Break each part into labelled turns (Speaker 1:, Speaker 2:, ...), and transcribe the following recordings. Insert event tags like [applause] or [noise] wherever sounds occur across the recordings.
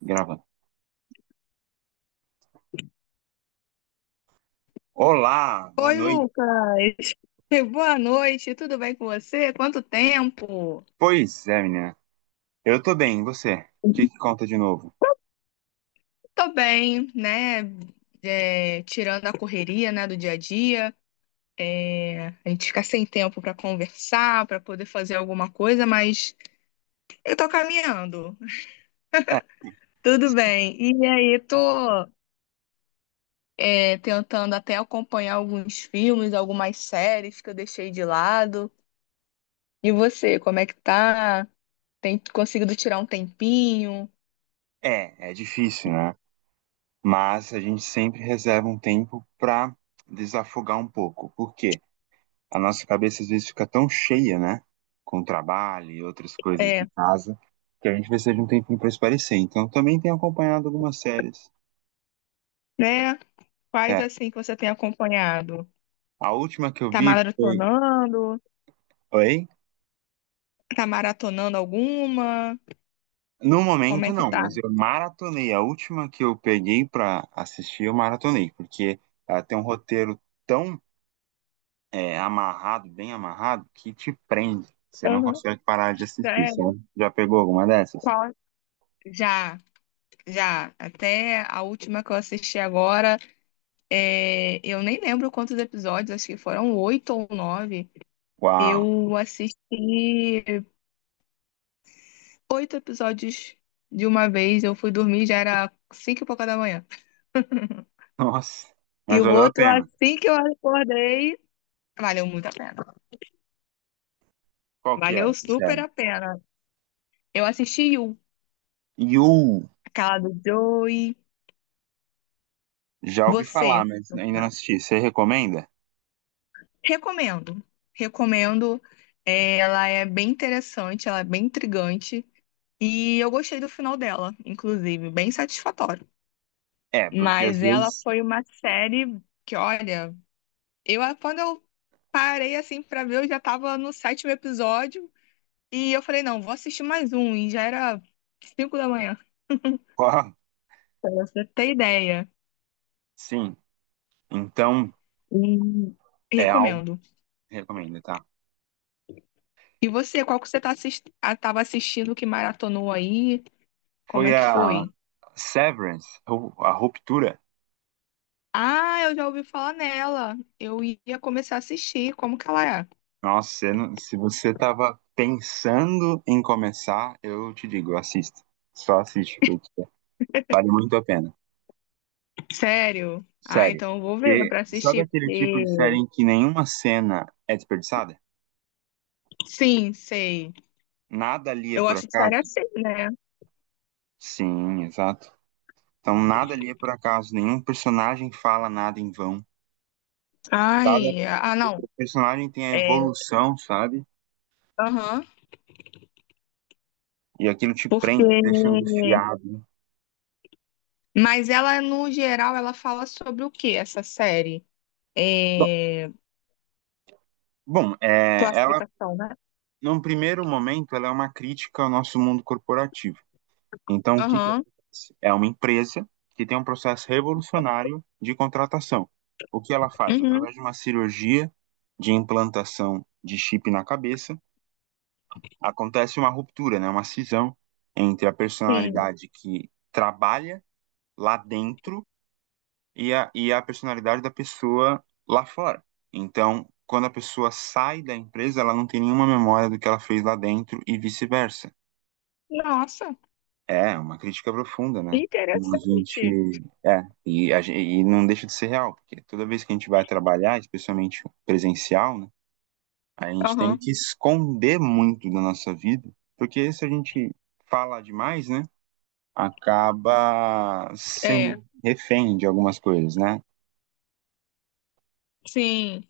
Speaker 1: Gravando. Olá, boa
Speaker 2: Oi,
Speaker 1: noite.
Speaker 2: Lucas. [laughs] Boa noite, tudo bem com você? Quanto tempo?
Speaker 1: Pois é, menina. Eu tô bem, e você? O que que conta de novo?
Speaker 2: Tô bem, né? É, tirando a correria, né, do dia a dia, É, a gente fica sem tempo pra conversar, pra poder fazer alguma coisa, mas eu tô caminhando.
Speaker 1: É,
Speaker 2: Tudo bem. E aí, tô, é, tentando até acompanhar alguns filmes, algumas séries que eu deixei de lado. E você, como é que tá? Tem conseguido tirar um tempinho?
Speaker 1: é difícil, né? Mas a gente sempre reserva um tempo pra desafogar um pouco. Por quê? A nossa cabeça às vezes fica tão cheia, né? Com trabalho e outras coisas
Speaker 2: É,
Speaker 1: de casa, que a gente precisa de um tempinho pra espairecer. Então, eu também tenho acompanhado algumas séries.
Speaker 2: né? Quais
Speaker 1: É,
Speaker 2: assim que você tem acompanhado?
Speaker 1: a última que eu
Speaker 2: Tá
Speaker 1: vi foi.
Speaker 2: maratonando?
Speaker 1: Oi?
Speaker 2: Tá maratonando alguma?
Speaker 1: No
Speaker 2: Como
Speaker 1: momento,
Speaker 2: é que
Speaker 1: não,
Speaker 2: tá?
Speaker 1: mas eu maratonei. A última que eu peguei pra assistir, eu maratonei, porque ela tem um roteiro tão amarrado, bem amarrado, que te prende. Você não
Speaker 2: Aham.
Speaker 1: consegue parar de assistir,
Speaker 2: Sério?
Speaker 1: sabe? Já pegou alguma dessas?
Speaker 2: Qual? Já, já. Até a última que eu assisti agora, eu nem lembro quantos episódios, acho que foram oito ou nove.
Speaker 1: Uau!
Speaker 2: Eu assisti oito episódios de uma vez. Eu fui dormir, já era cinco e pouca da manhã.
Speaker 1: [laughs] Nossa!
Speaker 2: E
Speaker 1: Mas
Speaker 2: o
Speaker 1: valeu a
Speaker 2: outro,
Speaker 1: pena.
Speaker 2: assim que eu acordei, valeu muito a pena.
Speaker 1: Qual que era
Speaker 2: Valeu
Speaker 1: essa
Speaker 2: super
Speaker 1: série?
Speaker 2: a pena. Eu assisti You,
Speaker 1: You!
Speaker 2: aquela do Joey.
Speaker 1: Já ouvi
Speaker 2: Você?
Speaker 1: falar, mas ainda não assisti. Você recomenda?
Speaker 2: Recomendo. Recomendo. É, ela é bem interessante, ela é bem intrigante. E eu gostei do final dela, inclusive, bem satisfatório.
Speaker 1: É, porque às
Speaker 2: Mas ela
Speaker 1: vezes. [laughs]
Speaker 2: foi uma série que, olha, eu quando eu parei assim pra ver, eu já tava no sétimo episódio. E eu falei, não, vou assistir mais um. E já era cinco da manhã,
Speaker 1: Qual?
Speaker 2: pra você ter ideia.
Speaker 1: Sim. Então,
Speaker 2: E
Speaker 1: é algo
Speaker 2: recomendo.
Speaker 1: que recomendo, tá?
Speaker 2: E você, qual que você tava assistindo que maratonou aí? Como
Speaker 1: Foi
Speaker 2: é que
Speaker 1: a
Speaker 2: foi?
Speaker 1: Severance, ou a Ruptura.
Speaker 2: Ah, eu já ouvi falar nela. Eu ia começar a assistir. Como que ela é?
Speaker 1: Nossa, você não- se você tava pensando em começar, eu te digo, assista. Só assiste, porque vale muito a pena.
Speaker 2: Sério? Ah,
Speaker 1: Sério.
Speaker 2: então eu vou ver
Speaker 1: E
Speaker 2: pra
Speaker 1: sabe
Speaker 2: assistir,
Speaker 1: aquele tipo
Speaker 2: porque...
Speaker 1: de série em que nenhuma cena é desperdiçada?
Speaker 2: Sim, sei.
Speaker 1: Nada ali é
Speaker 2: Eu
Speaker 1: por
Speaker 2: gosto de série
Speaker 1: acaso?
Speaker 2: assim, né?
Speaker 1: Sim, exato. Então, nada ali é por acaso. Nenhum personagem fala nada em vão. Cada
Speaker 2: Ai, ah, não.
Speaker 1: personagem tem a
Speaker 2: É,
Speaker 1: evolução, sabe?
Speaker 2: aham.
Speaker 1: E aquilo te
Speaker 2: Porque...
Speaker 1: prende, te deixa angustiado.
Speaker 2: Mas ela, no geral, ela fala sobre o que essa série?
Speaker 1: Bom,
Speaker 2: É...
Speaker 1: bom,
Speaker 2: Classificação, né?
Speaker 1: num primeiro momento, ela é uma crítica ao nosso mundo corporativo. Então, o que que
Speaker 2: Aham.
Speaker 1: acontece? É uma empresa que tem um processo revolucionário de contratação. O que ela faz?
Speaker 2: Uhum,
Speaker 1: Através de uma cirurgia de implantação de chip na cabeça, acontece uma ruptura, né? Uma cisão entre a
Speaker 2: sim.
Speaker 1: personalidade que trabalha lá dentro e a personalidade da pessoa lá fora. Então, quando a pessoa sai da empresa, ela não tem nenhuma memória do que ela fez lá dentro e vice-versa.
Speaker 2: Nossa.
Speaker 1: É, é uma crítica profunda, né? Como a
Speaker 2: Interessante.
Speaker 1: gente. É, e não deixa de ser real, porque toda vez que a gente vai trabalhar, especialmente presencial, né? A gente tem
Speaker 2: Aham.
Speaker 1: que esconder muito da nossa vida, porque se a gente fala demais, né? Acaba
Speaker 2: É,
Speaker 1: sendo refém de algumas coisas, né?
Speaker 2: sim.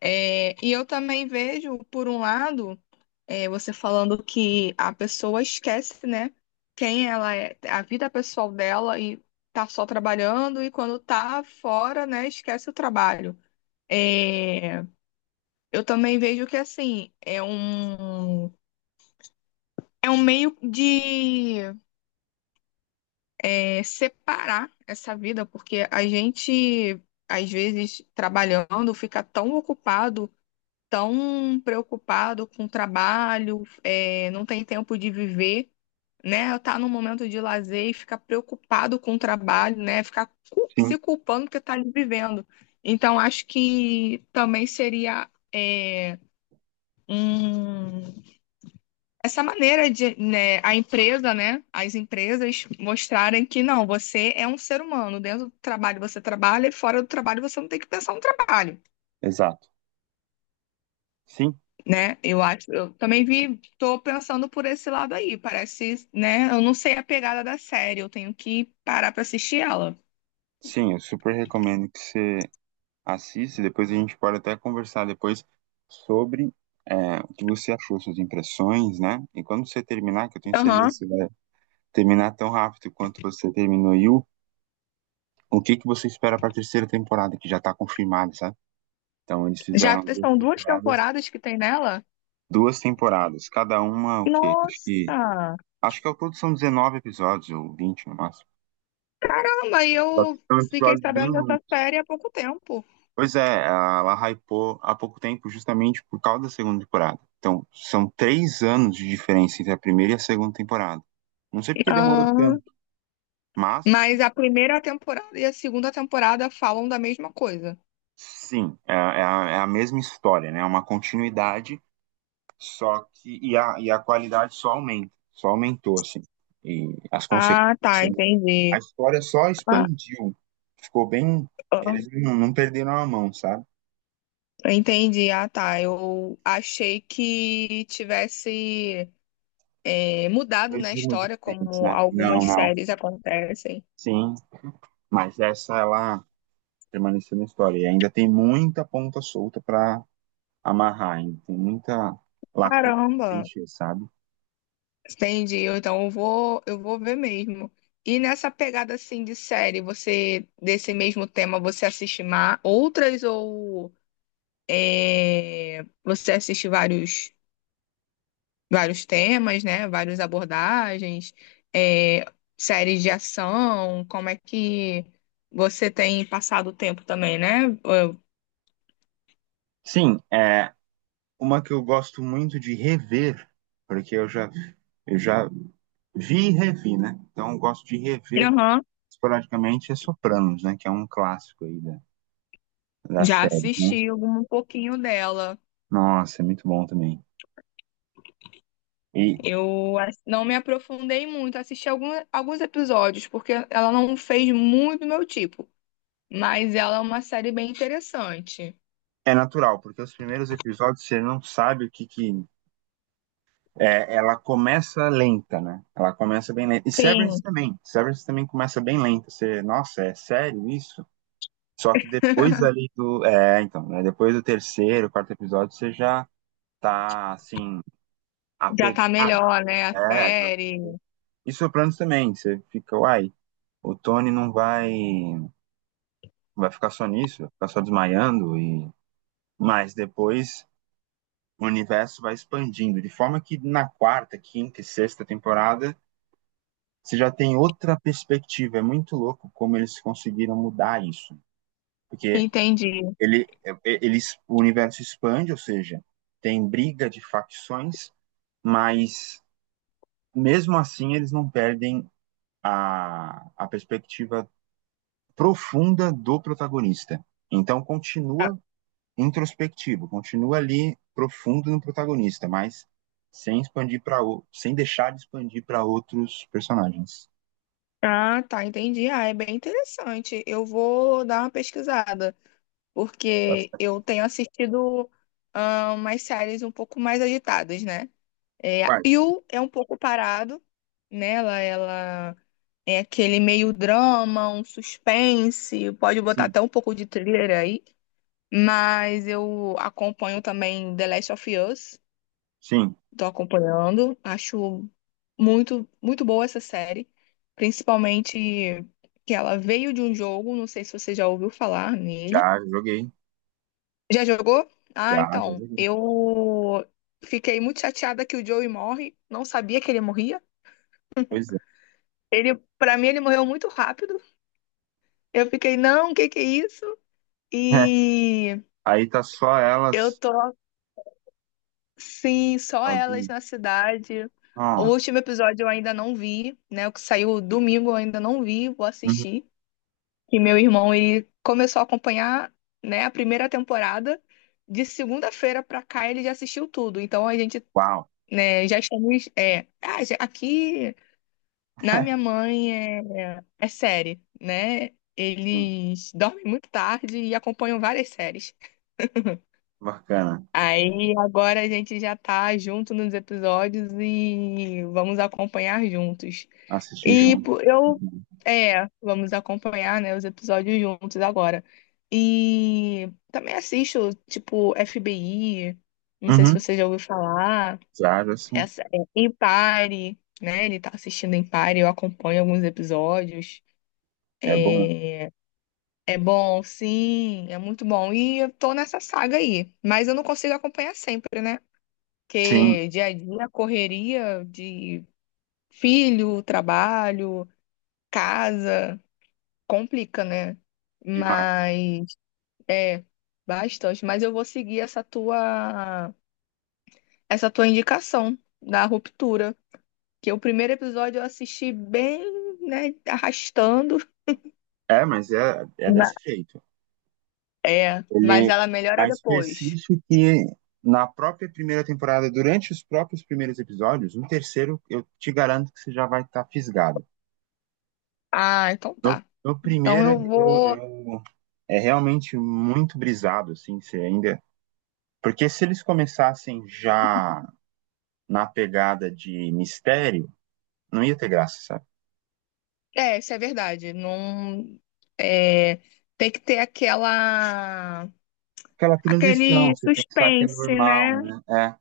Speaker 2: É, e eu também vejo, por um lado, você falando que a pessoa esquece, né, quem ela é, a vida pessoal dela e tá só trabalhando e quando tá fora, né, esquece o trabalho. É, eu também vejo que, assim, é um meio de separar essa vida, porque a gente às vezes trabalhando, fica tão ocupado tão preocupado com o trabalho, não tem tempo de viver, né? Tá num momento de lazer e fica preocupado com o trabalho, né? Ficar
Speaker 1: Sim,
Speaker 2: se culpando porque tá ali vivendo. Então, acho que também seria um- essa maneira de, né, as empresas mostrarem que não, você é um ser humano. Dentro do trabalho você trabalha e fora do trabalho você não tem que pensar no trabalho,
Speaker 1: exato. Sim,
Speaker 2: né? Eu acho, eu também vi, tô pensando por esse lado aí. Parece, né? Eu não sei a pegada da série, eu tenho que parar pra assistir ela.
Speaker 1: sim, eu super recomendo que você Assiste, depois a gente pode até conversar depois sobre o que você achou, suas impressões, né? E quando você terminar, que eu tenho certeza
Speaker 2: Aham.
Speaker 1: que você vai terminar tão rápido quanto você terminou e o que que você espera para a terceira temporada, que já está confirmada, sabe? Então eles
Speaker 2: Já
Speaker 1: fizeram
Speaker 2: te- são duas temporadas que tem nela?
Speaker 1: duas temporadas, cada uma o quê? Acho que
Speaker 2: Nossa!
Speaker 1: acho que ao todo são 19 episódios ou 20 no máximo.
Speaker 2: Caramba, e
Speaker 1: Só que
Speaker 2: eu
Speaker 1: são
Speaker 2: fiquei
Speaker 1: episódios bem
Speaker 2: sabendo dessa
Speaker 1: longos.
Speaker 2: série há pouco tempo.
Speaker 1: Pois é, ela hypou há pouco tempo justamente por causa da segunda temporada. Então, são 3 anos de diferença entre a primeira e a segunda temporada. Não sei porque demorou
Speaker 2: Ah,
Speaker 1: tanto, mas
Speaker 2: mas a primeira temporada e a segunda temporada falam da mesma coisa.
Speaker 1: sim, é a mesma história, né? É uma continuidade, só que. E a qualidade só aumenta, só aumentou, assim. E as consequências.
Speaker 2: Ah, tá,
Speaker 1: Né? A
Speaker 2: entendi.
Speaker 1: história só
Speaker 2: Ah,
Speaker 1: expandiu. Ficou bem.
Speaker 2: ah,
Speaker 1: Eles não perderam a mão, sabe?
Speaker 2: entendi. Ah, tá. Eu achei que tivesse mudado
Speaker 1: Dois
Speaker 2: na
Speaker 1: rumos
Speaker 2: história,
Speaker 1: diferentes,
Speaker 2: como
Speaker 1: né?
Speaker 2: algumas
Speaker 1: Não, não.
Speaker 2: séries acontecem.
Speaker 1: Sim, mas essa ela permanecer na história. E ainda tem muita ponta solta para amarrar, ainda tem muita lacuna pra
Speaker 2: Caramba,
Speaker 1: encher, sabe?
Speaker 2: entendi. Eu, então eu vou ver mesmo. E nessa pegada assim de série, você desse mesmo tema, você outras ou você assiste vários temas, né? Várias abordagens, é, séries de ação, como é que você tem passado o tempo também, né?
Speaker 1: Sim, é uma que eu gosto muito de rever, porque eu já vi e revi, né? Então eu gosto de rever
Speaker 2: Aham.
Speaker 1: esporadicamente é Sopranos, né? Que é um clássico aí da
Speaker 2: Já
Speaker 1: série, né?
Speaker 2: assisti algum, um pouquinho dela.
Speaker 1: Nossa, é muito bom também. E
Speaker 2: Não me aprofundei muito, assisti algum, alguns episódios, porque ela não fez muito do meu tipo, mas ela é uma série bem interessante.
Speaker 1: é natural, porque os primeiros episódios você não sabe que É, ela começa lenta, né? Ela começa bem lenta. E Severance
Speaker 2: Sim,
Speaker 1: também. Severance também começa bem lenta. Você, nossa, é sério isso? Só que depois ali do. É, então, né? Depois do terceiro, quarto episódio, você já tá, assim,
Speaker 2: já tá
Speaker 1: apegado.
Speaker 2: melhor, né? A
Speaker 1: É, já. Tá-
Speaker 2: série.
Speaker 1: E Sopranos também. Você fica, uai, o Tony não vai. Vai ficar só nisso, vai ficar só desmaiando. E Mas depois o universo vai expandindo. De forma que na quarta, quinta e sexta temporada você já tem outra perspectiva. É muito louco como eles conseguiram mudar isso. Porque
Speaker 2: Entendi.
Speaker 1: ele, ele, o universo expande, ou seja, tem briga de facções, mas mesmo assim eles não perdem a perspectiva profunda do protagonista. Então continua introspectivo, continua ali profundo no protagonista, mas sem expandir para sem deixar de expandir para outros personagens.
Speaker 2: Ah, tá, entendi. Ah, é bem interessante. Eu vou dar uma pesquisada, porque eu tenho assistido umas séries um pouco mais agitadas, né? É, a
Speaker 1: Quase.
Speaker 2: Yu é um pouco parado, né? Ela é aquele meio drama, um suspense, pode botar
Speaker 1: Sim.
Speaker 2: até um pouco de thriller aí. Mas eu acompanho também The Last of Us,
Speaker 1: Sim,
Speaker 2: tô acompanhando. Acho muito boa essa série, principalmente que ela veio de um jogo, não sei se você já ouviu falar nele.
Speaker 1: Já joguei,
Speaker 2: Já jogou?
Speaker 1: já,
Speaker 2: Ah,
Speaker 1: já
Speaker 2: então,
Speaker 1: joguei.
Speaker 2: eu fiquei muito chateada que o Joey morre, não sabia que ele morria.
Speaker 1: Pois é.
Speaker 2: Ele, para mim, ele morreu muito rápido. Eu fiquei, não, o que que é isso?
Speaker 1: [laughs]
Speaker 2: E
Speaker 1: Aí tá só
Speaker 2: eu
Speaker 1: elas
Speaker 2: tô, sim, só elas
Speaker 1: sozinhas.
Speaker 2: na cidade. O
Speaker 1: Nossa.
Speaker 2: último episódio eu ainda não vi, né? O que saiu domingo eu ainda não vi, vou
Speaker 1: Uhum.
Speaker 2: assistir. E meu irmão, ele começou a acompanhar, né, a primeira temporada. De segunda-feira pra cá ele já assistiu tudo. Então a gente,
Speaker 1: Uau.
Speaker 2: né, já estamos. Aqui na minha mãe é série, né?
Speaker 1: Sim.
Speaker 2: Eles dormem muito tarde e acompanham várias séries.
Speaker 1: Bacana.
Speaker 2: Aí agora a gente já tá junto nos episódios e vamos acompanhar juntos.
Speaker 1: Assistir
Speaker 2: E
Speaker 1: junto. Uhum.
Speaker 2: vamos acompanhar, né, os episódios juntos agora. E também assisto, tipo, FBI, não sei se
Speaker 1: Uhum.
Speaker 2: você já ouviu falar,
Speaker 1: Já, já sim.
Speaker 2: essa é Empire, né? Ele tá assistindo Empire, eu acompanho alguns episódios.
Speaker 1: É bom.
Speaker 2: É, é bom, sim, é muito bom. E eu tô nessa saga aí, mas eu não consigo acompanhar sempre, né?
Speaker 1: Sim,
Speaker 2: Porque dia a dia, correria de filho, trabalho, casa, complica, né?
Speaker 1: demais.
Speaker 2: Mas é bastante. Mas eu vou seguir essa tua indicação da ruptura. Que o primeiro episódio eu assisti bem, né, arrastando.
Speaker 1: Mas é
Speaker 2: Ma-
Speaker 1: desse jeito.
Speaker 2: É, mas
Speaker 1: Ele
Speaker 2: ela melhora
Speaker 1: mas
Speaker 2: depois.
Speaker 1: persiste que na própria primeira temporada, durante os próprios primeiros episódios, no terceiro, eu te garanto que você já vai estar fisgado.
Speaker 2: Ah, então
Speaker 1: No,
Speaker 2: tá.
Speaker 1: no
Speaker 2: Então
Speaker 1: primeiro,
Speaker 2: eu vou.
Speaker 1: é realmente muito brisado, assim, se ainda. Porque se eles começassem já na pegada de mistério, não ia ter graça, sabe?
Speaker 2: É, isso é verdade. Não. É, tem que ter aquela
Speaker 1: Aquela
Speaker 2: aquele
Speaker 1: transição, você pensar que é
Speaker 2: suspense,
Speaker 1: normal,
Speaker 2: né?
Speaker 1: né? É,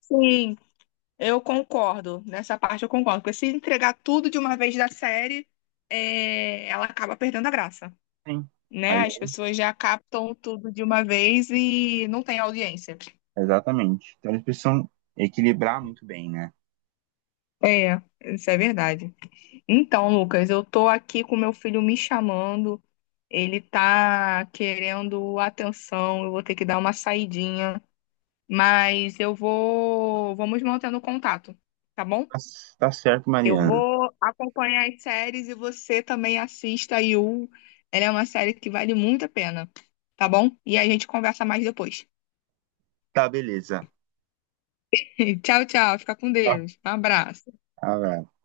Speaker 2: Sim, eu concordo. Nessa parte eu concordo. Porque se entregar tudo de uma vez da série, ela acaba perdendo a graça,
Speaker 1: sim.
Speaker 2: né?
Speaker 1: Aí,
Speaker 2: As pessoas já captam tudo de uma vez e não tem audiência.
Speaker 1: exatamente. Então eles precisam equilibrar muito bem, né?
Speaker 2: É, isso é verdade. Então, Lucas, eu tô aqui com meu filho me chamando. Ele tá querendo atenção. Eu vou ter que dar uma saidinha, mas eu vou, vamos mantendo contato, tá bom?
Speaker 1: Tá, tá certo,
Speaker 2: Eu
Speaker 1: Mariana.
Speaker 2: vou acompanhar as séries e você também assista a You. Ela é uma série que vale muito a pena, tá bom? E a gente conversa mais depois.
Speaker 1: Tá, beleza.
Speaker 2: [laughs] Tchau, tchau. Fica com
Speaker 1: Tá.
Speaker 2: Deus. Um abraço.
Speaker 1: Abraço.